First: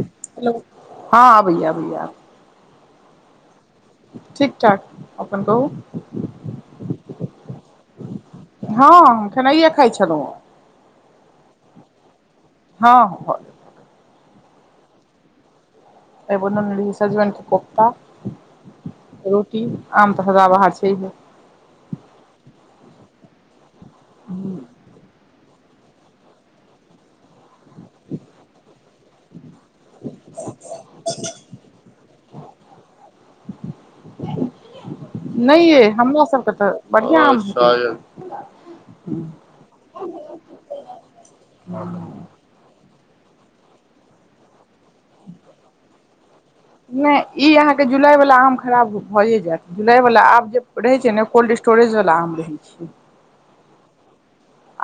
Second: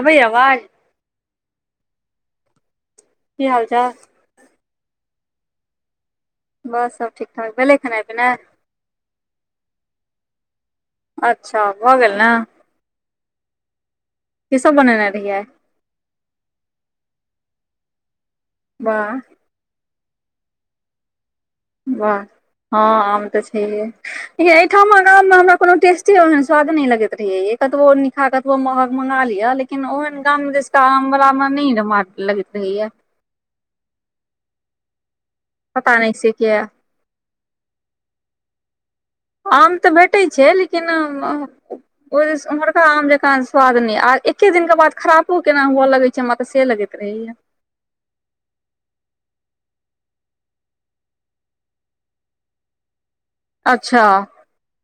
आबेय हेलो आवाज हँ, आबे या कि हाल चाल ठीक ठाक, अपन कहू? बस सभ ठीक ठाक भेलै खेनाइ पिनाइ हँ, खेनाइए खाइ छलहूँ अच्छा भऽ गेल न हँ, भऽ गेल ई सभ बनेने रहियै एहि बनले सजीवन कऽ को्ता बाह। रोटी आम तऽ सदबाजर छै हे वाह हँ आम तऽ छै एहिठाम आम मे हमरा कोनो टेस्ट स्वाद नहि लगैत रहेय कतबो निका कतबो महग मंगा लिये लेकिन लेकिन ओहेन गाम मे जसा आम वलामे नहि लगैत रहेया नहि ये पता हमरा से सभके किया तऽ बढ़िआँ आम छै आम तऽ भेते छै, लेकिन ओ उमहरका आम जक स्वाद ने आ एके दिनके बाद खरापो केना हु लगे छै चमत स से लगै नहि ई अहा के जुलाई वला आम खरा भए जायत जुलाई वाला आब जे रहे छै ने कोल्ड स्टोरेज वाला आम रहे छै [inaudible] अच्छा।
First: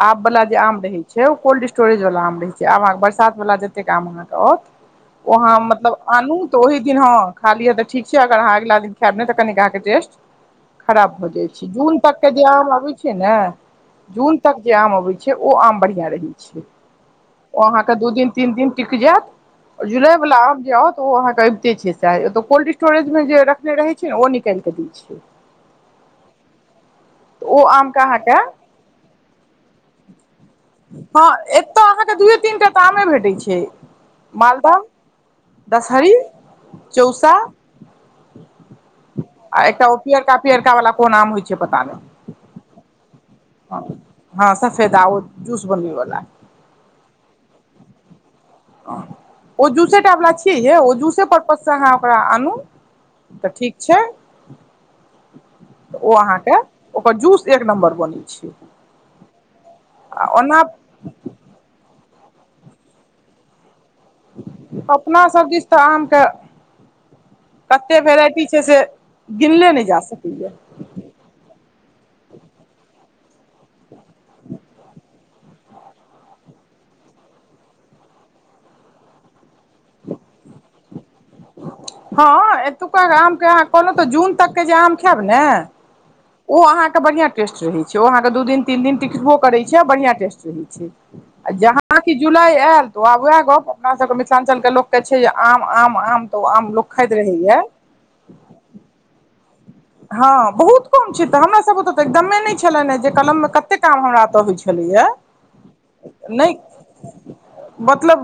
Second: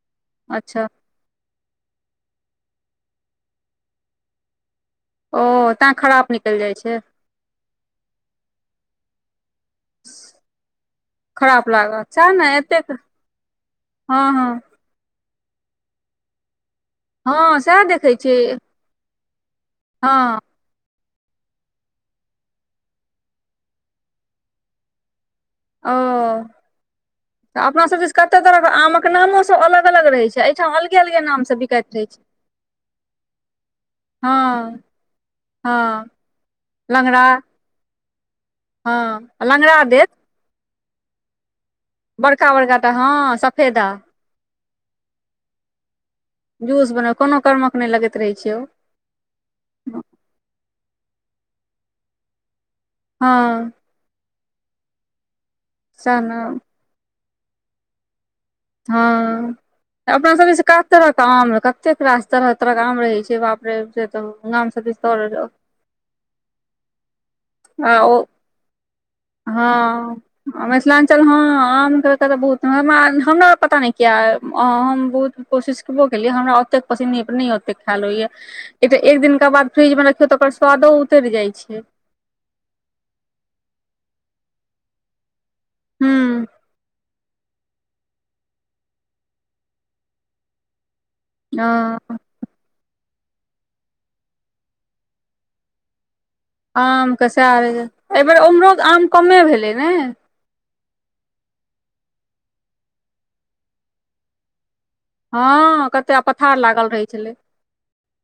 आम वला जे आम अच्छा रहैत छै ओ कोल्ड स्टोरेजवला आम रहैत छै आब अहाँकेँ बरसातवला जतेक आम अहाँकेँ आओत ओ अहाँ तें मतलब खराब आनू तऽ निकलि जाइ ओहि छै दिन हँ खाली तऽ ठीक छै अगर अहाँ अगिला दिन खायब नहि तऽ का टेस्ट खराब भऽ जाय छै खराब दुन लागत पर सएह के जे ने आम एतेक आवै छै ने हँ तक हँ आम अबै छै ओ आम बढ़िआ रहै छै हँ ओ सएह अहाँकेँ दू देखै दिन छी तीन दिन टिक जायत हँ जुलाई वला आउ तऽ ओ अहाँकेँ अबिते छै सऽ कोल्ड स्टोरेज मे जे रखने रहै छै ने ओ निकालि कऽ दै छै ओ तऽ ओ अपना आमके सभ ची अहाँके कते तरहक आम कऽ नामो सभ अलग लग अलग रहै छै एहिठाम अलगे अलगे हँ नाम सँ एतय बिकाइत रहै अहाँके छै। दूए तीन टा तऽ आमे भेटै छै हँ, मालदह हँ, दशहरी लगड़ा। चौसा आ लंगरा एकटा ओ देत पियरका पियरका वाला कोन आम होइ छै पता नहि बड़का बड़का तऽ हँ सभ हँ सफेदा ओ जूस बनैवाला जूस बन कोनो कर्मक नहि लगैत रहै छै। ओ जूसेटा वला छियै ये ओ जूस अहाँ ओकरा आनू हँ तऽ ठीक छै ओ सएह ने अहाँकेँ ओकर जूस एक नम्बर बनैत छै। हँ आ अपना सभ जे ओना छै कऽ तरह कऽ आम कते रास तरह तरह के आम रहे छै बापरे [unintelligible] अपना सभ दिस तऽ आम केँ कते ओ वेराइटी छै से गिनले नहि जा सकैय य चल हँ आम केँ कऽ तऽ बहुत हमरा हमरा पता नहि किया हम बहुत कोशिस करबो केलियै हमरा ओतेक पसिनी नैय पर नहि ओतेक खयाल होइ य ई तऽ एक दिनका बाद फ्रीज मे रखियौ तऽ ओकर स्वादो उतरि जाइ छै हँ एतुका आम केँ अहाँ कहलहु तऽ जून तक केँ जे आम खायब ने हूँ ओ अहाँकेँ बढ़िआ टेस्ट रहै छै ओ अहाँकेँ दू दिन तीन दिन टिकटबो करै छै आ बढ़िआ टेस्ट रहै छै आ जहाँ हँ कि जुलाई आयल तऽ आब उएह गप अपना सभके मिथिलाञ्चल केँ लोक कऽ छै जे आम आम आम तऽ ओ आम लोक खइत रहै य एहिबेेर उम्हरोह आम कमे भेलै नै हँ बहुत कम छै तऽ हमरा सब ओतअ तऽ एकदमे नहि छलनि जे कलम मे कतेक आम हमरा ओतऽ होइ छलै य हँ कते आ पथार लागल रहै छलै मतलब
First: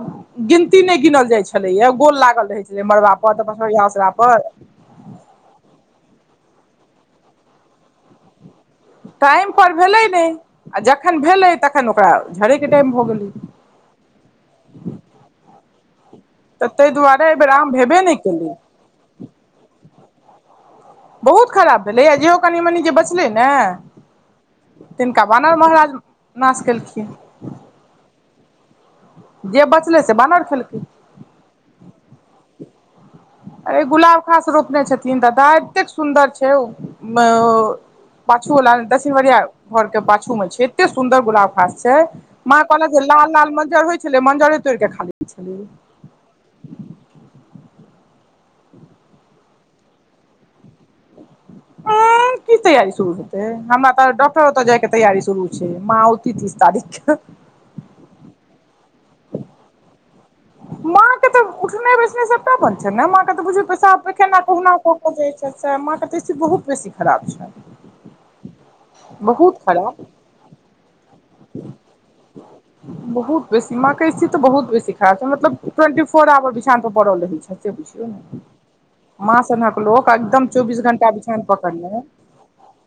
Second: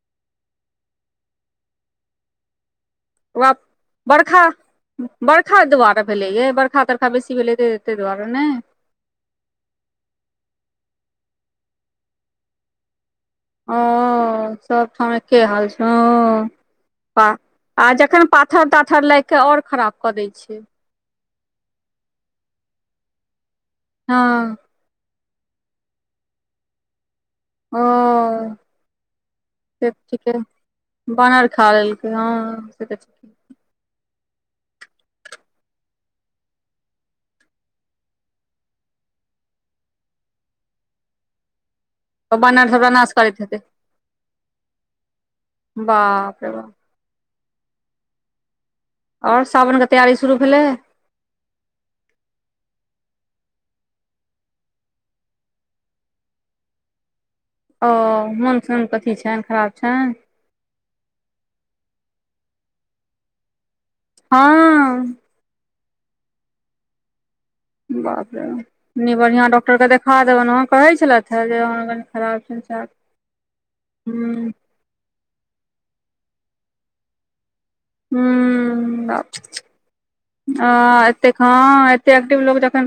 गिनती नहि गिनल जाइत छलै य गोल लागल रहैत छलै मड़बा पर तऽ [unintelligible] पसरिया ओसरा पर बर्खा बर्खा दुआरे भेलैय बरखा तरखा बेसी भेलै तइ ताहि दुआरे नहि टाइमपर भेलै नहि आ जखन भेलै तखन ओकरा झरैय केँ टाइम भऽ गेलै ओ सब ठम एके हाल छै हँ तऽ ताहि दुआरे पा एहि बेर आम आ भेबे नहि जखैन केलै पाथर ताथर लागि केँ आओर खराब कऽ दै छै बहुत खराब भेलै यऽ जेहो कनि मनि जे बचलै ने हँ तिनका बानर महाराज नाश केलखिन ओ जे से तऽ बचलै ठीके बानर खेलखिन बानर खा लेलकै हँ से तऽ अरे गुलाबखास रोपने छथिन दादा एतेक सुन्दर छै [unintelligible] पाछू वाला मे दक्षिन बरिया घर के पाछू मऽ छै एते सुंन्दर गुलाब खास छै माँ बानर सब कहलक जे नाश लाल करैत लाल हेतै मंजर होइ छले मंजरे तोड़ केँ खा लैय छलै बाप रे बाप आओर साावनके तैयारी शुरू भेलै [inaudible] की तैयारी शुरू हेतै हमरा तऽ डॉक्टर ओतऽ जाय केँ तयारी शुरु छै माँ औती तीस तारीख [inaudible] ओ मनसून कथी छनि खराब छनि माँ के तऽ उठनै बैसनाइ सबटा बन्द छै नऽ माँ केँ तऽ बुझयो पैसाब पेखाना कहुना कऽ हँ केँ जाय छै [unintelligible] बहुत बेसी खराब छ बाप रे नइ बढ़िया डॉक्टर केँ खराब देखा देबैन हँ कहै छलैथ [unintelligible] खराब छै बहुत बेसी माँ के स्थिति तऽ [unintelligible] [unintelligible] मतलब टूवेंटी फोर आवर बिछान पर पड़ल रहै छै से बुझियौ नऽ हुँ आ घंटा एतेक बिछान पकड़ने हँ है एतेक एक्टिव लोक जखैन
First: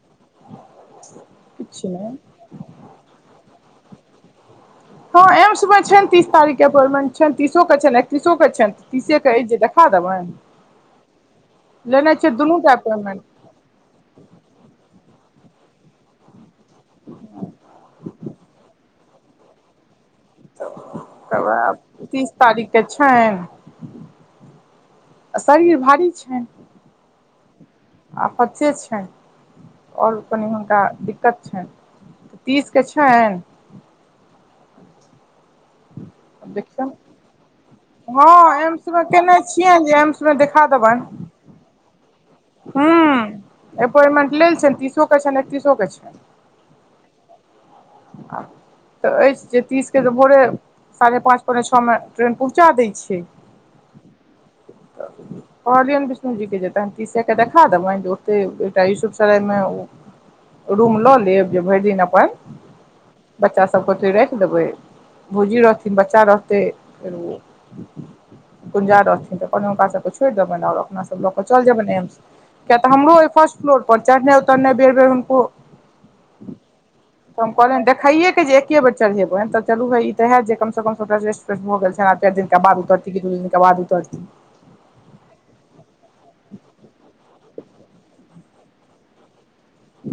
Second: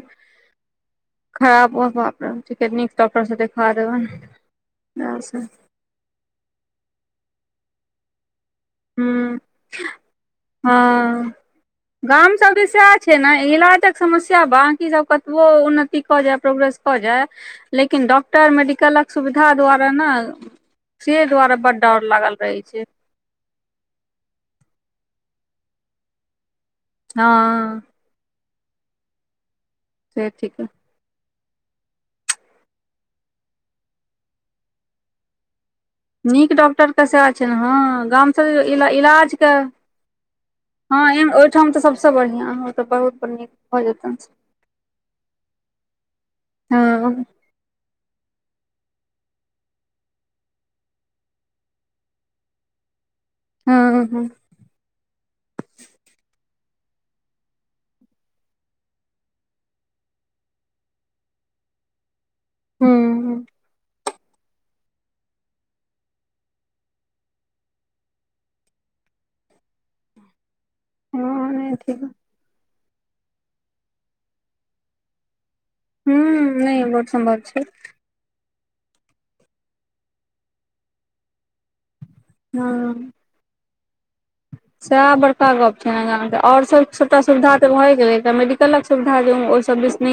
खराब किछु नहि बाप रे बाप ठीक नीक डॉक्टरसँ देखा देबैन हँ एम्समे छनि तीस तारीख केँ अपॉइंमेंट छनि तीसोके छनि एक्तीसो केँ छनि तीसे केँ हूँ अछि जे देखा देबनि हँ लेने छिये गाम सब दुनू दिस टा सएह छै अपॉइंटमेंट ने इलाजक समस्या बांकी सब कतबो उन्नति कऽ जाय प्रोग्रेस कऽ जाय लेकिन डॉक्टर मेडिकलक सुविधा द्वारा नऽ से तऽ दुआरे वएह बड्ड डर तीस लागल रहै छै [unintelligible] शरीर भारी छैन हँ अपचे छैन [inaudible] और से कनि ठीके हुनका दिक दिक्कत छैन [inaudible] तीस के छैन नीक देखियौ डॉक्टर क सै छै ह गाम स हँ एम्समे इलाज केने के छियनि जे एम्समे देखा [inaudible] देबनि ओह ठम त सबसे हूँ बढ़िया [inaudible] अपॉइंटमेंट लेल छनि तीसोके छनि एकतीसोके छनि हँ [unintelligible] तऽ एछि जे तीसके भोरे साढ़े पाँच पौने छःओ मे ट्रेन पहुँचा दैत छै [unintelligible] कहलियनि विष्णु जी के जेतैन तीस के देखा देबे बे यूसुफसराय मे रूम लऽ लेब जे भरि दिन अपन हूँ बच्चा सभके ओतै राखि देबै भौजी रहथिन बच्चा रहतै फेर ओ [inaudible] कुंजा रहथिन तऽ हुनका सब छोड़ देबइन और अपना सब लऽ कऽ हँ चल नहि जेबै न ठीक एम्स किया तऽ हमरो फर्स्ट फ्लोर पर चढ़इ उतरनाइ बेर बेर हुनको हूँ नए बहुत सम्भव छै कहलन देखैइ एके जे एके बेर चढ़ेबनि तऽ चलू ह ई तऽ हैत जे कमसँ कम ओत स रेस्ट भऽ गेल छनि चार दिन का बाद हँ उतरती कि दू दिन का बाद उतरती थी सएह बड़का गप छै ने ग आओर सभ सभटा सुविधा तऽ भए गेलै एक मेडिकलक सुविधा जे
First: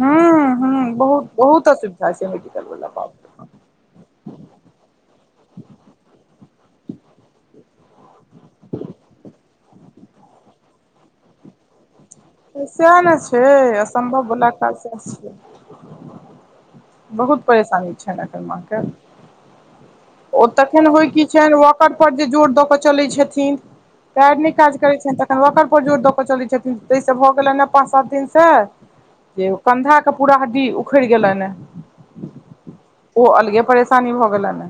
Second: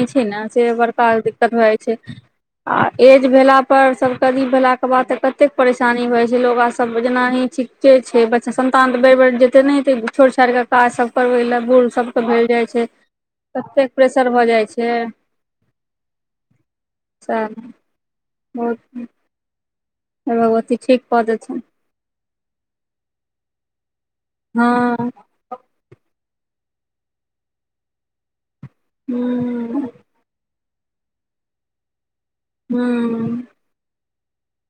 हूं से हूं बड़का बहुत दिक्कत बहुत भए जाइ असुविधा छै मेडिकल आ वला बाप एज भेल पर सब कदी भेला के बाद तऽ कतेक परेशानी होइ छै लोग आ सब जेना चिते छै बच्चा सब तह त बेरि बेर जेतै नहि एतै छोड़ि छाड़िकऽ काज सब करबै लए बुड़ सब सएह ने छै असम्भव भऽ बला जाइ काज सब छै [inaudible] बहुत सएह परेशानी छैन एखन माँ बहुत के ओ भगवती तखन ठीक होइ कऽ कि देथिन व पर जे जोर दऽ क चलैत छथिन त पैर नहि हँ काज करैत छथिन त [unintelligible] पर जोर दऽ कऽ चलैत छथिन त स भऽ गेले ने पाँच सात दिन से एगो हूँ कंधा के पूरा हड्डी उखड़ि गेलैन ह ओ हूँ अलगे परेशानी भऽ गेलन ह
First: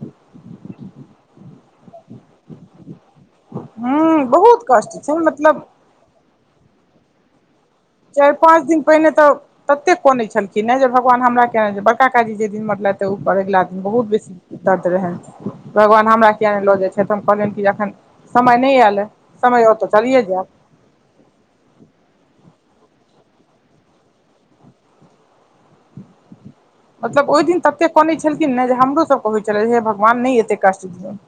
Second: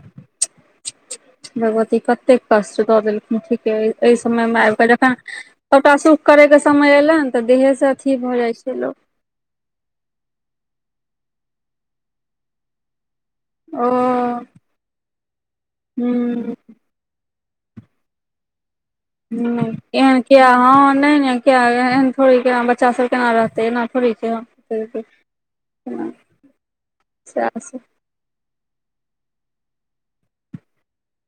[unintelligible] भगवती ई करतेक कष्ठ द देलनिख हेँ एहि हूँ समय मे बहुत आब कऽ कष्ट जखन छै मतलब सभटा सुख करे के समय एले तऽ देहे से अथी चारि भऽ जाइ पाँच छै दिन लोक पहिने ततेक कने छलखिन ह जे भगवान हमरा कहा बड़का काका जेहि दिन मर लाइथ तहु पर अगिला दिन मे ओ बहुत बेसी दर्द रहे भगवान हमरा किया हूँ ने लो जाय छै ते पर हम कहलियनि कि अखन समय नहि आयल हे [unintelligible] एहन किया ह ह [unintelligible] एन थोड़ी के बच्चा सब केना रहतै एना थोड़ी केना [unintelligible] मतलब ओहि दिन सब ततेक काने छलखिन न जे हमरो सभके होइ छलै जे हे भगवान नहि एतै कष्ट दिओन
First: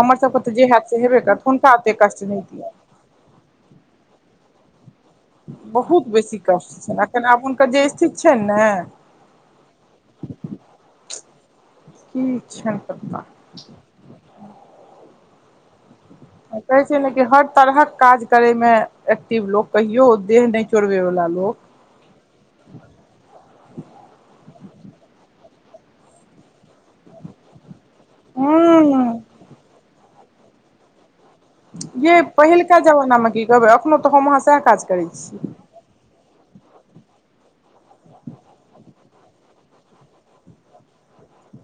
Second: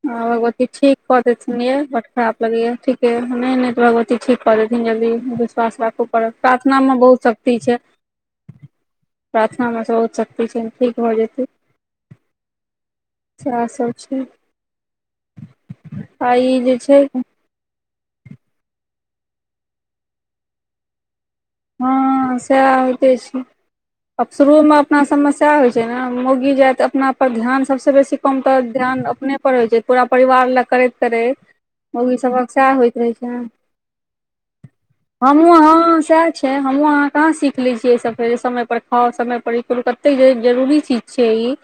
हमर हँ सभके तऽ भगवती जे हयैत ठीक से हेबे करत हुनका ओतेक कष्ट नहि दियअ क [unintelligible] भगवती ठीक कऽ देथिन यदी विश्वास राखो बहुत पड़त बेसी प्रार्थना कष्ट मे छनि बहुत एखन आब शक्ति हुनकर छै जे स्थिति छनि ने [inaudible] प्रार्थना बहुत शक्ति छै ठीक भऽ जेतै कि इ छैा सह सभ छै। आ ई जे कहै छै नै कि हर तरहक काज करेमे एक्टिव लोग कहियो देह नहि चोरबे वाला लोक हँ, सएह होइते छै। आब शुरू मे अपना समस्या होइ छै ने मौगी जाइ तऽ अपना पर ध्यान सभसँ बेसी कम तऽ ध्यान हूँ अपने पर होइ छै, पूरा परिवार लग करैत करैत। ओ ये सभ कऽ सह पहिलका होइत रहे जमानामे छै की कहबै एखनो तऽ हम अहाँ सएह काज करै हम छी ह छै हमहुँ अहाँ कहाँ सीख लै छियै एहि सबेर समय पर खाउ समय पर ई करू कतेक जरूरी चीज छिय ई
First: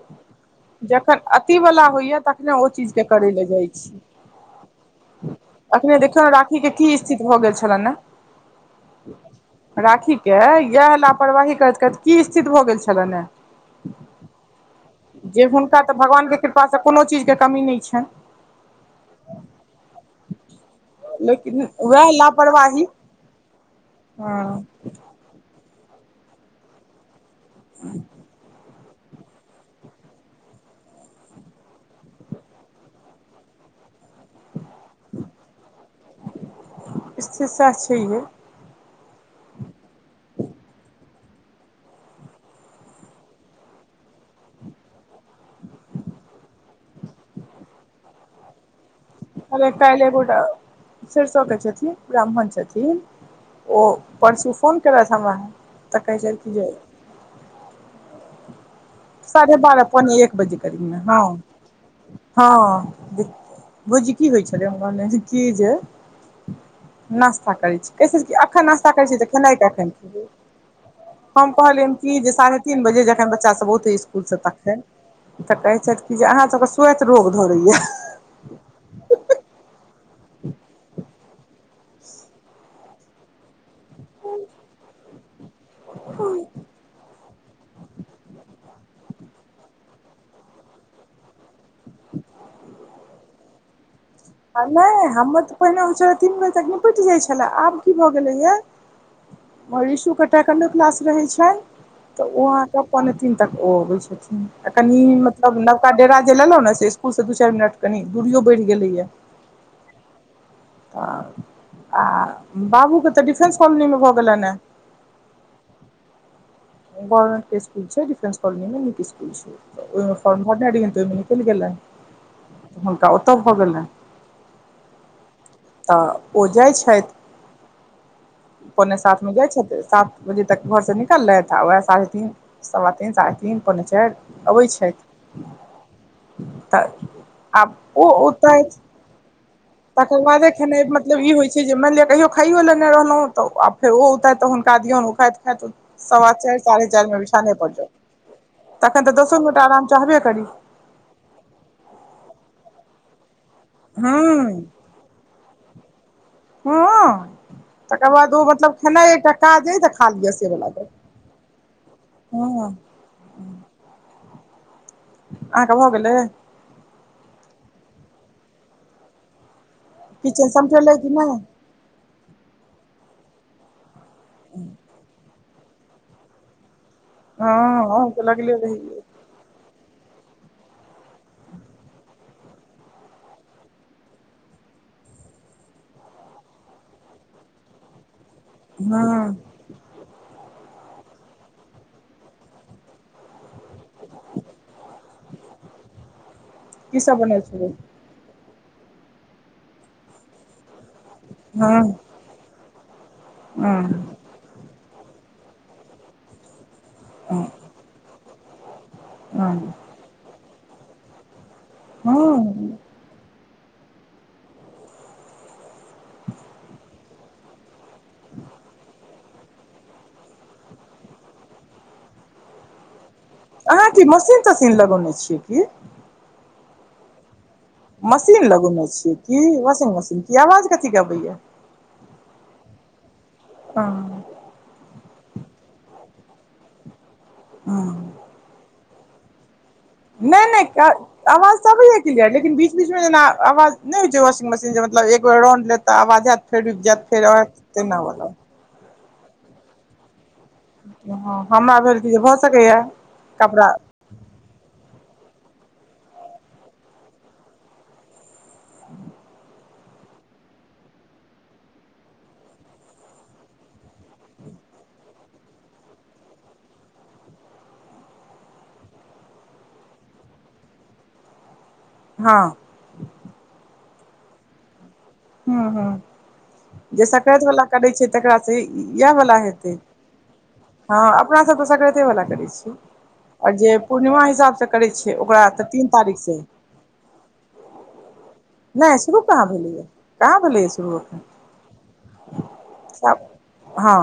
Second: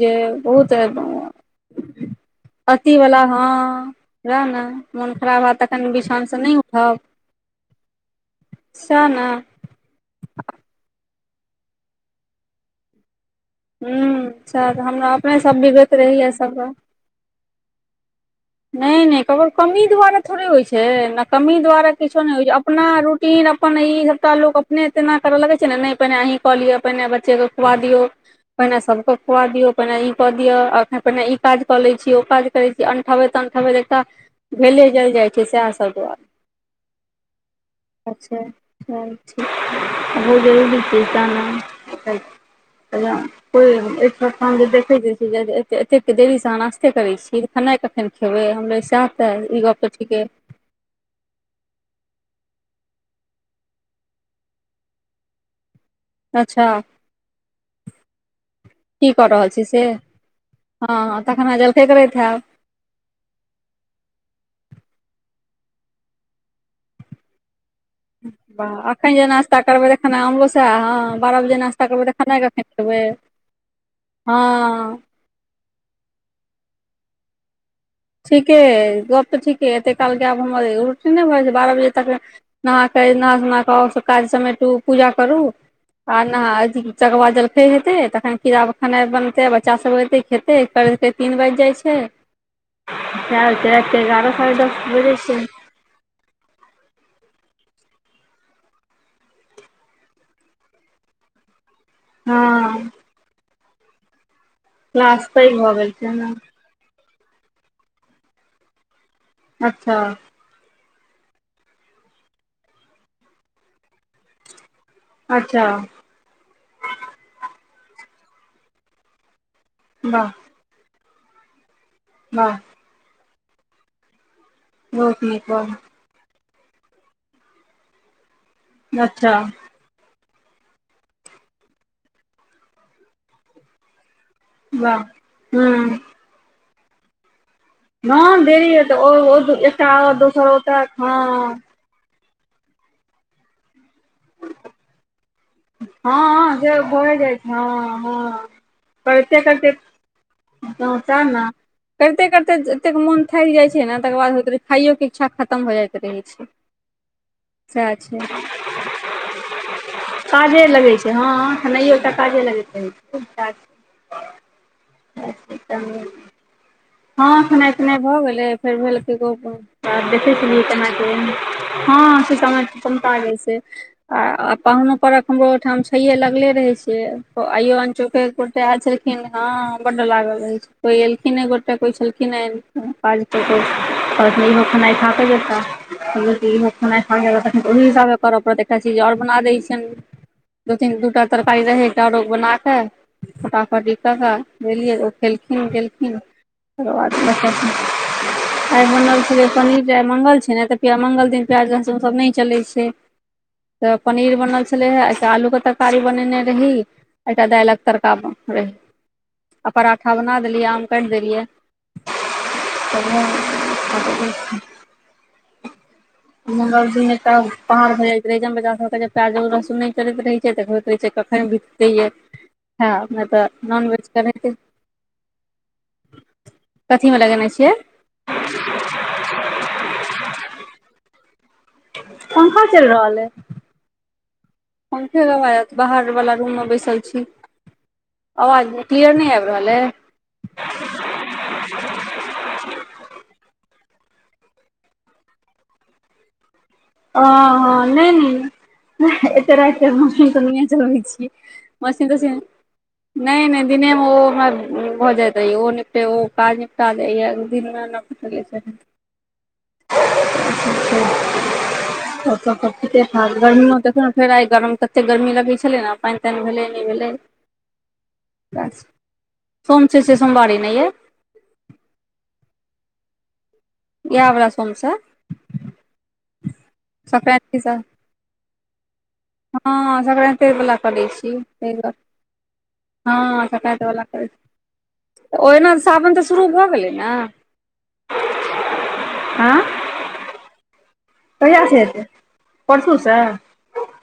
जे बहुत जखन अथी वला होइया तखने ओ चीज अथि के वला करै ह। लए जाइ छी रह ने, मोन खराब होत तखनि अखने देखियौ बिछन ने नहि राखी के की उठब स्थिति भऽ गेल छल ने सएह ने राखी के इएह लापरवाही करैत करैत कि स्थित भऽ गेल छलनि ह हू, सँ हमरा अपने जे सब हुनका तऽ बिगड़ैत भगवान रहैया के सब कृपासँ कोनो चीज के कमी नहि छैन नहि नहि ककरो कमी द्वारा थोड़े होइत छै, ने कमी लेकिन द्वारा उएह किछो नहि होइ छै। अपना लापरवाही रूटीन अपन इ सभटा लो हँ अपने एना करऽ लगै छै, ने नहि पहिने अही कऽ लियअ पहिने बच्चे के खुआ दियौ पहिने सभके पकआ दियौ पहिने ई कऽ दियौ पहिने ई काज कऽ लैत छै ओ काज करैत छी। तान, खाब एकटा। भेले जल जाइ छै सएह सभ स्थित सएह छैहे दुरेचा बहुत जरूरी छै, साना। कोठ देखैत एतेक देरीसँ नास्ते करैत छै खेनाइ फेन खेबे हमर साथ। अरे कायले कूटा। सरिसो के छथिन ब्राह्मण छथिन ओ परसू फोन केलखिन हमरा। तऽ कहे छथिन से हमरा कि जे अच्छा की कऽ रहल साढ़े छी बारह से पौनिय एक बजे करी ने हँ तखन अहाँ जलखै करैत हैब हँ भाउजी होइ छलै जे नास्ता करै छै। कै एखन नास्ता वाह करै एखन छी, तऽ जे खेनाइ नास्ता कख करबै तऽ खेनाइ खेब हमरो सएह हँ बारह हम बजे नास्ता कहलिय करबै तऽ कि खेनाइ कखन तीन खेबै बजे जखन बच्चा सभ बहुत स्कूल से हँ तखन तऽ कहै छथि कि जे अहाँ सभके स्वति रोग धरैया ठीके गप तऽ ठीके एते काल गायब हमर रुटी नहि भऽ छै, बारह बजे तक। नहा के नहा सना कऽ काज समेटू पूजा करु आ नहा चकवा जल। हेतै तखन कीड़ा खेनाइ बनतै बच्चा सभ एतै खेतै कर तीन बाजि जाइत छै। [inaudible] एक तऽ एारह साढ़े आ दश नहि बजे छै। हमर तऽ पहिने होइत छलै तीन बजे तक निपटि जाइत छलै आब कि भऽ गेलैया। मगर ऋषुके टैकेडो क्लास रहै छनि तऽ ओ अहाँकेँ हँ पथिन तक ओ अबै छथिन आ कनि क्लास पैघ मतलब भऽ गेल नवका छै डेरा जे लेलहुँ ने से स्कूलसँ दू चारि मिनट कनि दूरो बढ़ि गेलैए अच्छा। तऽ आ बाबू के तऽ डिफेंस कॉलोनी मे भऽ गेल न अच्छा। गवर्नमेंट के स्कु छैडिफेंस कलजनी मे निक स्कूल वाह के मने अडगिन तऽ मिकलकेा हँ हुनका ओतऽ भऽ गेलनि बहुत ठीक ह तऽ ओ जाइ छथि पने साथमे अच्छा जाइ छथि साथ बजे तक घरसँ निकललथि आ वएह साढ़े ती सा तन साढ़े तन पाँच चारि अबै वाह छथि हूँ तऽ आब ओ न औतथि देरीत ओ एकटा आओर तकर दोसर बादे खेनाइ ओतऽ मतलब ई होइ हँ छै जे मइन लिअ कहियो खइयो लेने रहलहुँ तऽ आब फेरो औतथि तऽ हुनका दियउन उखाथि ह त सव हँ चार जे साढ़े चार भए मे जाइ छै बिछाने प जा हँ हँ तखन तऽ दसो मिनटटा आराम चाहबे कड़ी च ने करते करते एतेक मोन थाकि जाइ छै ने तकर बाद हूँ होइत खाइय के छा खतम हो जाइत रहै छै हँ सएह तकर बाद छै ओ मतलब खेनाइ एकटा काज अ तऽ खा लिअ सेवला काजे लगै छै हँ खेनाइयो एकटा काजे हँ [inaudible] सएह छै, अहाँके भऽ सएह छै। गेलै हँ खेनाइ पिनाइ भऽ गेलै फेर भेल ग देखै किचन छलियइ केना समटलै कि की नहि हँ सीतामढ़ी तमतागे छै आ पाहुनो पर हमरो ओहिठाम खये लगले रहे छ आइयो हँ अन हम चोख तऽ लगले के आयल छै रहियै खिन हँ बड्ड लागल अछि कोई एलखिन एगो कोइ छलखिन ह इहो खेनाइ खाक जेता तऽ ओहि हिसाबे करऽ पड़त जे अर हँ बना दैत छनि दू तीन दू टा तरकारी रहै एकटा रोग बना क फटाफट ता दियै ओ खेलखिन गेलखिन तक की बाद सब बनल छलै आइ बनल छै पनीर आइ मंगल छै ने किया मंगल दिन हँ प्याज लहसुन सब नय चलै छै हँ तऽ पनीर बनल छै छल हे एकटा आलूके तरकारी बनेने रही एकटा दाइलक तरका रहे अं पराठा बना देलियै आम काइट देलियै हँ मंगल दिन एतउ पहाड़ भऽ जाइत रहै बचाके काज रस नय करैत रहै छै तबैत कहै छै कखन बिततै य तऽ अहाँ नॉनवेज किसी के मशीन रहिते तशीन लगौने छियै की कथी मे लगेने छियै मशीन लगौने छीयै क वाशिंग मशीन क आवाज कथीे अबैया पंखा चइल रहल अय हं हुनके [unintelligible] बाहर वाला रूम मे बैसल छी हँ अवाज क्लियर नय आबि रहल हइ ने ने क तऽ आवाज क्लियर लेकिन बीच बीचमे जेना आवाज नहि होइ छै वाशिंगशीन जे मतलब एक बेर रउंड लेत तऽ आवाज हयत फेरुब जात ओ ह नय नय एतरेत क रहे छिए हँ हमरा भेल मसिन कि जे भऽ तसिन सकैया नय नय कपड़ा दिने मे ओ हमर भऽ जातै ओ निपे काज निपटा देय दिनमे ने छै। [inaudible] त सभ तऽ ठीके ठाक गर्मी मे देखौ ने फेर आइ गरम ततेक गरमी लगै छलै ने पानि तानि भेलै नहि भेलै सोम से सोमवरी छिए सोमवारी नहि ये हँ। यहा वला सोम छै ह, जे सक्राति संक्रान्ति वाला से करे छै तकरा से इएह वाला हँ संक्रान्ति वला करै छी अपना सभ तऽ ताहि दुआरे सक्राते वला करै छीय हँ आओर जे संक्रान्ति वला पूर्णिमा करै छी हिसाबसँ करै छै, ओकरा तऽ ओहिना तीन सावन तारीख तऽ सँ शुरू भऽ गेलै ने आँ नहि शुरू कहाँ भेलेए कहाँ भेलेए शुरू कहिआस से हेतै परसूसँ हा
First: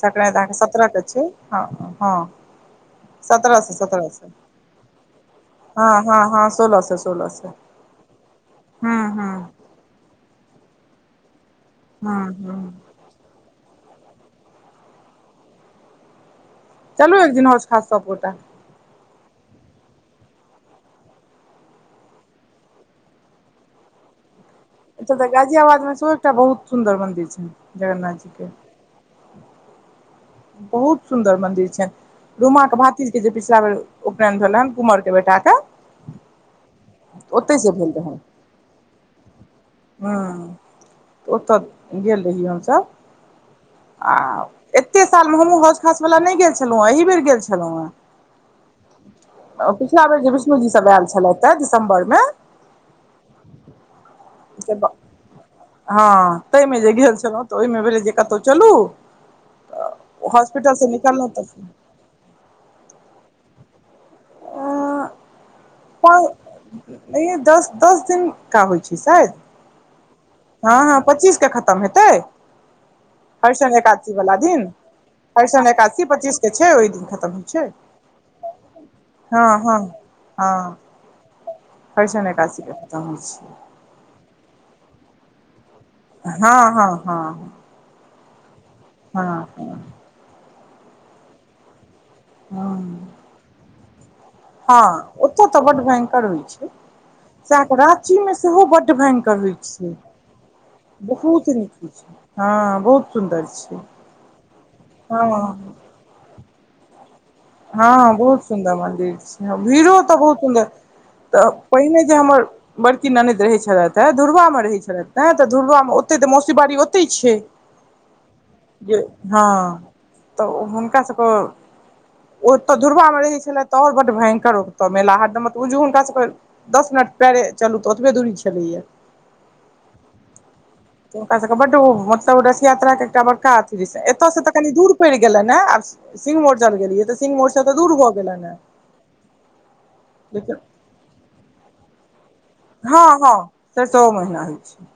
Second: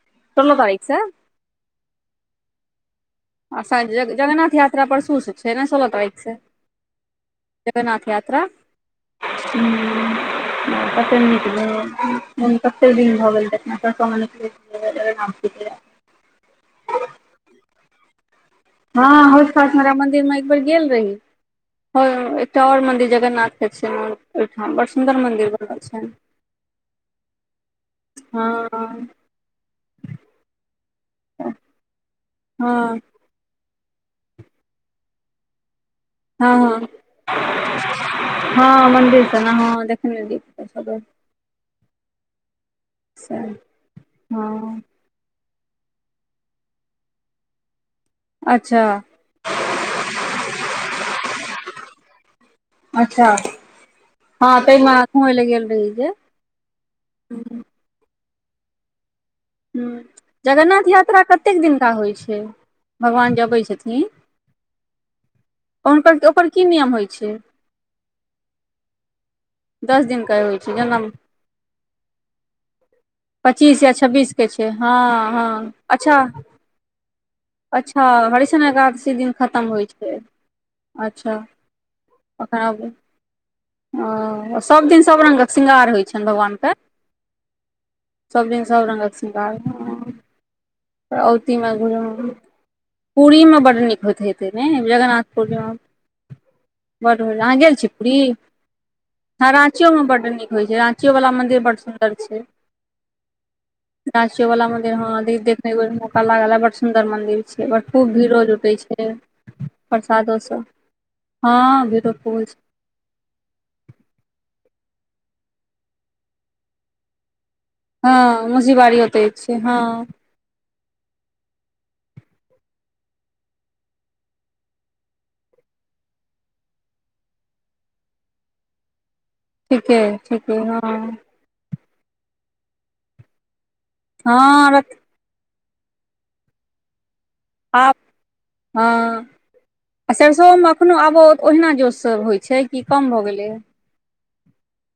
संकरैत‌ आहाके सोलह तारीख सतरै से के छै आ सत्ररह सँ सत्ररह सँ जगन्नाथ यात्रा परसू से छै ने सोलह हँ, तारीख हँ, से हँ सोल सँ सोल स जगन्नाथ यात्रा। ह, ह पस पस दिन हूँ हूँ भऽ गेलतना [unintelligible] नामै चलू एक दिन हैं खास सपोटा हँ, खास मार मन्दिरमे एक बेर गेल रही एकटा आओर मन्दिर जगन्नाथके छै। ओय ठाम। ए तऽ गाजियाबादमे सेहो एकटा बहुत सुन्दर मन्दिर छै, जगन्नाथ जी के आ। बहुत सुंन्दर मंदिर छै रूमा के हँ भाति ई जे पिछला बेर उपनयन भेलल हन कुमर के बेटा कऽ हँ। ओतहि सँ भेल रहै हँ मन्दिर तऽ ने हँ ह, देखने रहियै ओतऽ गेल रही हमसभ से आ एतेक सालमे हमहूँ हौस खास वला नहि गेल छलहुँ हँ एहि बेर गेल छलहुँ हा अच्छा। पिछिला बेर जे विष्णु जी सभ आयल छलैथ हं दिसम्बरमे अच्छा। हँ ताहिमे घुमय लए गेल रही ह, जे ताहिमे जे गेल छलहुँ तऽ हूँ ओहिमे भेल जे कतहु चलू? हॉस्पिटल से जगन्नाथ यात्रा निकललहुँ तऽ कतेक दिनका होइ छै, भगवान जे अबै छथिन। हुनकर ओकर की नियम होइ पई छै दस दिन का होइ छै, शायद दस दिन कऽ होइ छै हँ हँ जनम पच्चीस के खतम हेतै हरिशन पच्चीस या एकादशी छब्बीस वाला के दिन छै, हँ, हरिशन हँ एकादशी अच्छा। पच्चीस के छै ओहि दिन खतम होइ छै हँ, हरिश गादसी दिन हँ खतम हँ होइ छै। हँ। अच्छा। हरिशन तखन एकासी के आब खतम होइ छियै। ओ सभ दिन सभ रंगक श्रृंगार होइ छै। हँ हँ हँ सबदिन सभ रंगक हँ शृंगार हँ औतीमे घ [unintelligible] हँ पूरी मे बड्ड नीक होइत हेत ने हँ ओतय जगनाथपुर तऽ बड्ड भयंकर होइ बड्ड होइत अहाँ गेल छी पुरी उहों बड्ड भयंकर हँ होइ छै राँचियोमे बड्ड नीक होइ छै राँचियोवला बहुत मन्दिर नीक बड्ड होइ सुन्दर छै हँ बहुत सुन्दर छै राँचियो वाला मंदिर हँ देखने मे के मौका लागल रहै बड्ड सुंदर मंदिर छै बड खूब हँ बहुत भीड़ो सुन्दर जुटे मन्दिर छै भीड़ो ओतऽ प्रसादो बहुत सुन्दर सब तऽ हँ पहिने भीड़ो जे हमर खूब छै बड़की ननद रहैत छलथि हेँ दुरवामे रहैत छलथि हेँ तऽ दुरवामे ओतहि तऽ मौसी बारी ओतहि छै हँ मौसिबारी ओतै छै हँ तऽ ओ हुनका सभके ओतय दुर्बामे रहै छलै तऽ आओर बड्ड भयंकर ओतऽ मेला हरदमत ओ हुनकास सभके दस मिनट पैरे चलू तऽ ओतबे दूरी छलैये ठीके ठीके हँ ओकरा सबके बड्ड मतलब रथ यात्रा के एकटा बड़का अथी जे एतय से तऽ कनी हँ दूर रथ पड़ि गेलैन ये आब सिंह मोर्चान केेलिय तऽ सिंह मोर्चा आब हँ लेकिन सरसोमे अखनो आबो ओहिना जोस सब होइ छै कि हँ कम भऽ हँ सैरसोवो मे ओहिना होइ छै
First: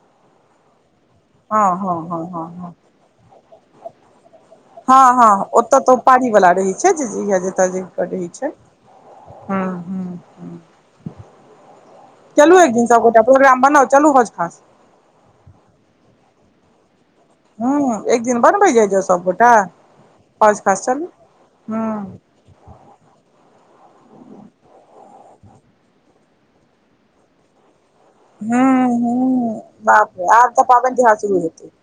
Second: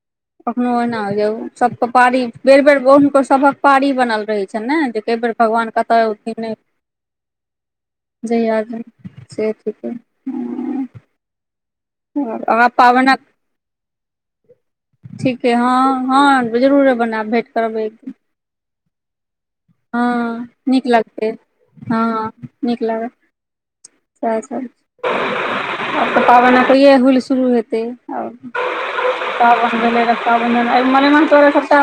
अखनो ओहिना होय छै हँ सबके हँ पारी हँ हँ बेर हँ बेर बौह हुनकर सभक पारी बनल रहै छै ने जे हँ कैय बेर हँ भगवान ओतऽ तऽ कतऽ पारी औउथिन नै वाला रहै छै जे जतऽ जकर रहै औथिन छै जहिया जे से हूँ ठीके हूँ हूँ हँ चलू एक दिनसब पाबनक गोटा प्रोग्राम बनाउ चलू हौज खास ठीके हँ हँ जरूर है बनायब भेट हूँ करबै एकदिन एक दिन बनबै जाइ जाउ सबगोटा हँ हौज खास नीक चलू लगतै हूँ हँ नीक लागत सएह सब आओर त पाबनि [inaudible] इहे हुइल शुरू हेतै आ हूँ हूँ भेलै बाप रऽ रे आब पाबैन तऽ एहि पाबनि तिहार मलेमास शुरू दुआरे हेतै सबटा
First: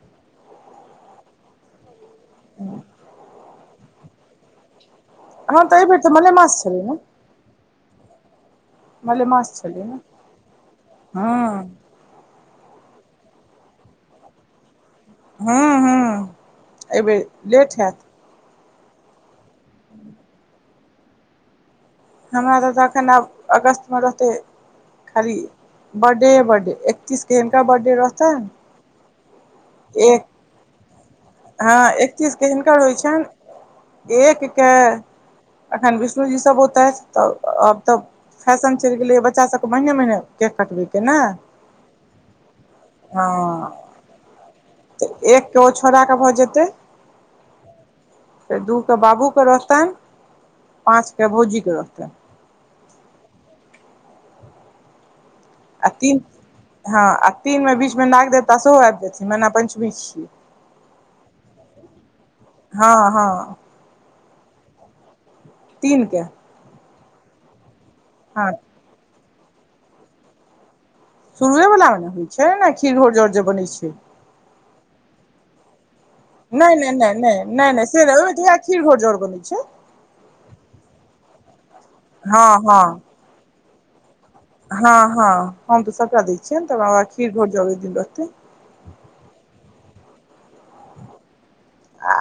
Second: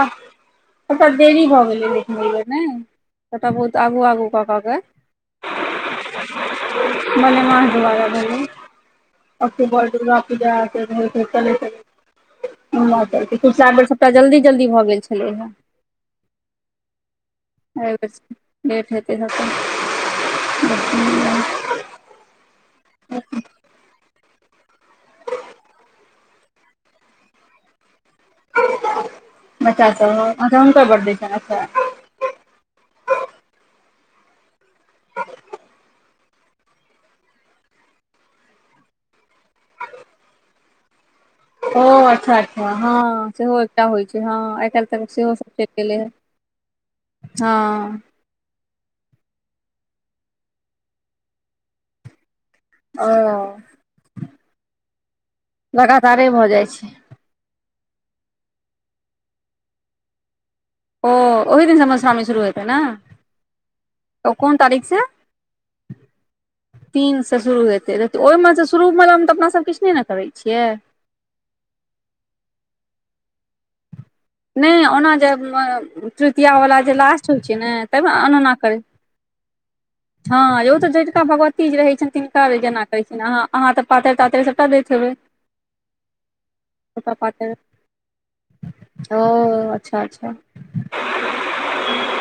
[inaudible] कटा देरी भऽ गेलै लखने ले ने कटा बहुत आगू आगू कऽ क के हँ तऽ एहिबेर तऽ मलेमास छलै ने मलेमास दुआरे भेलै मलेमास छलै बड़ ने दुर्गा पूजा हूँ [unintelligible] बेर सबटा जल्दी जल्दी भए गेल छलै हे ह्मँ ह्मँ एहिबेर लेट एहि हैत बेर लेट हेतै तऽ [unintelligible] हमरा सब तऽ अखन आब अगस्त मे रहतै खाली बर्थडे बर्थडे एकतीस के हीनका बर्थडे रहतै बच्चा सब हँ अच्छा हुनकर बड्डे छैनि अच्छा पच्चीसके हिनकर होइत छनि एक के अखन विष्णु जी सभ औतथि तऽ आब तब फैशन चलि गेलैए बच्चाभके महिने महिने केक कटबैके ने ओ अच्छा अच्छा हँ सेहो एकटा होइ छै हँ आइ काल्हि त तऽ सेहो एक सभ के चलि ओ गेले ह, छोड़ाके भऽ जेतै हँ फेर दूके बाबूके रहतैन पाँचके भौजीके रहतै ओ। आ तीन लगातारे भऽ जाइ छै हँ आ तीन मे बीच मे नाग देवता सेहो आबि जेथिन नाग पञ्चमी छियै। ओ ओहि दिन सँ मधुश्रावणी शुरू हेतै ने हँ हँ ओ कोन तारीख सँ तीन के। तीनसँ शुरू हेतै रह तऽ हँ ओहिमे शुरूमेल हम तऽ अपना सभ किछ नहि ने करै छियै। शुरुए वला मे ने होइ छै ने खीर होर जर जे बनै छै नहि ओना जे करब तृतीय नहि वला नहि जे नहि लास्ट होइ नहि छै ने नहि नहि से तब ने ओहिमे तऽ अनना उएह करै खीर घोरजौर बनै छै हँ ओ तऽ जोझका भगवती रहैत छनि तिनका हँ हँ जेना कहैत छनि अह अहाँ तऽ पातरि तातरिसभ हँ हँ हम तऽ सभटा दै छियनि त ओकरा सभटा खीर भर पातरि जले दिन रहतै ओ अच्छा, अच्छा आ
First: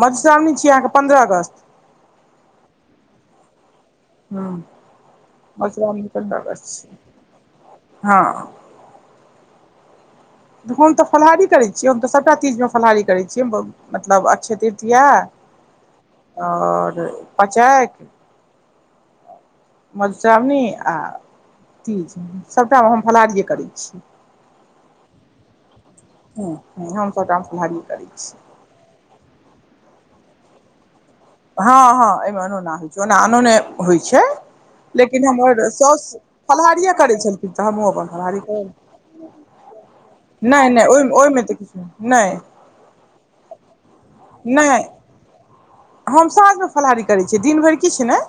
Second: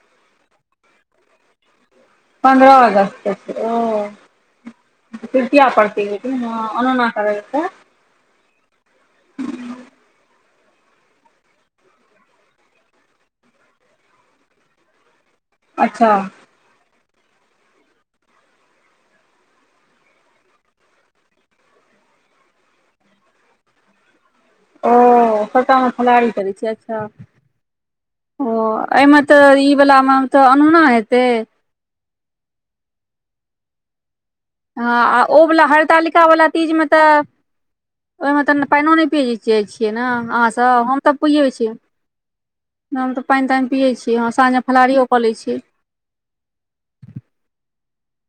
मधुश्रावणी छी अहाँकेँ पन्द्रह अगस्त पन्द्रह अगस्त के छै, हँ ओ तृतीया पड़ती मधुश्रावणी पन्द्रह अगस्त छै अनोना करे हँ। हम तऽ फलाहारी करे छियै हम तऽ सभटा चीजमे फलाहारी करे छियै मतलब, अक्षय तृतीया। अच्छा। ओर पचै मधुश्रावणी आ तीज सभटा मे हम फलहारिए करे छी ओ सभटा मे फलाहारी करै हँ छै हँ अच्छा हम सभटामे फलाहारिए करै छी ओ एहिमे तऽ ई वला मे तऽ अनूना हेते। हँ, हँ एहिमे आनूना होइ छै, ओना आनोने होइ छै। ह लेकिन ओ हमर वला साउस हड़तालिका वाला तीज मे फलाहारिए तऽ करै छलखिन तऽ हमहूँ अपन ओहि फलाहारी मे तऽ कर पानि नहि। छियै ने अहाँसँ नहि नहि हम ओहिमे तऽ ओहिमे पुबै छिये। किछु नहि हम तऽ पानि तानि पियै छियै हँ साँझमे नहि फलाहारि कऽ त छिये हम साँझ मे फलाहारी करे छियै दिन भरि किछ नहि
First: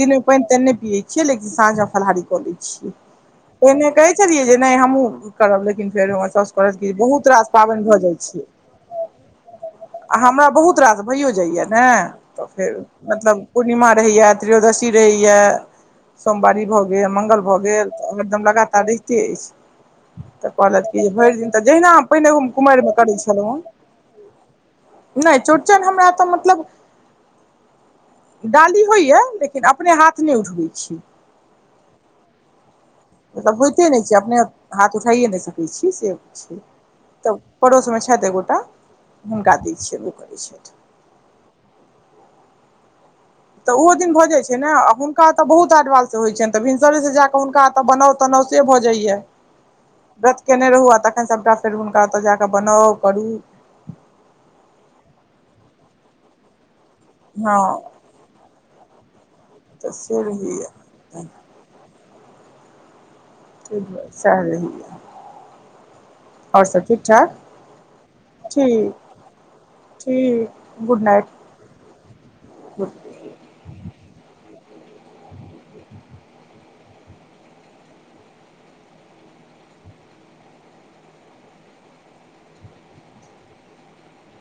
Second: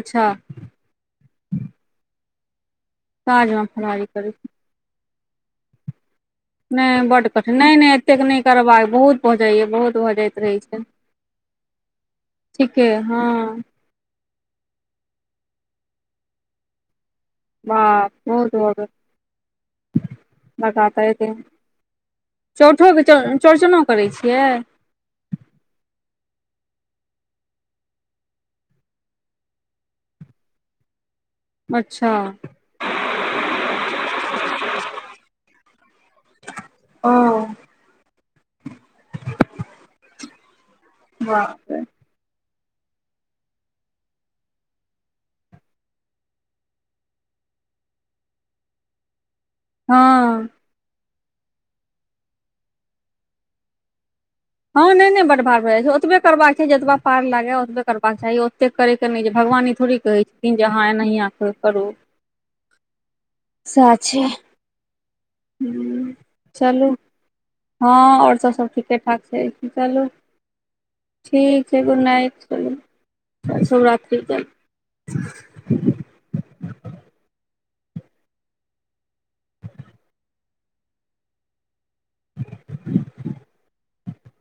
दिन मे पानि तानि नहि पियै लेकिन साँझ मे फलहारी कऽ लै छियै साँझमे एने फलाहारी कहै करै छलियै जे। नहि हमू करब लेकिन फेर छी नहि बड्ड बहुत रास कठिन नहि पाबनि नहि भऽ जाइ एतेक नहि छै करबाक बहुत भऽ जाइए बहुत भऽ आ जाइत हमरा रहै बहुत छै रात भयो जाइया ने त फेर ठीके हँ मतलब पूर्णीमा रहेया, त्रयोदशी रहेया सोमवारीऽ भगेल मंगल भऽ गेल बाप तऽ हरदम बहुत भऽ लगातार गेल रहिते अछि। तऽ कहलथि कि लगातार जे एते भरि दिन तऽ जहिना हम पहिने एगो कुमारिमे चौठोके करै छलहुँ चौरचनो करै हे। छियै नहि चौरचन हमरा तऽ मतलब डाली होइए लेकिन अपने हाथ नहि उठबैत छै। अच्छा। मतलब होइते नहि छै अपने हाथ उठाइए नहि सकेत छीयै से छै। ओ तऽ पड़ोसमे छथि एकगोटा हुनका दै छियें ओ करै छथि ब। तऽ ओहो दिन भऽ जाइत छै, ने हुनका एतऽ बहुत आडवाल सँ होइ छनि तऽ भिनसरे से ज कऽ हुनका एतऽ बनाउ बनाउ से भऽ जाइया। हँ। व्रत केयने रहु आ तखन सभटा फेर हुनका ओतऽ जाकऽ बनाउ करू हँ नहि नहि बड भार भए जाइ छै ओतबे करबाक चाही जतबा पार लागे ह हँ ओतबे करबाक चाही एतेक करय कऽ नहि जे भगवान ई तऽ थोड़ी से कहै छथिन जे अहाँ एनाहिये रहैया आ कऽ करू सैह छै हूँ [unintelligible] सब चलू ठीक ठाक हँ आओर सब सब ठीके ठीक ठाक छै [unintelligible] चलू गुड ठीक नाइट ठीक छै गुड नाइट गुड चलू सुभ रात्रि चलू [inaudible]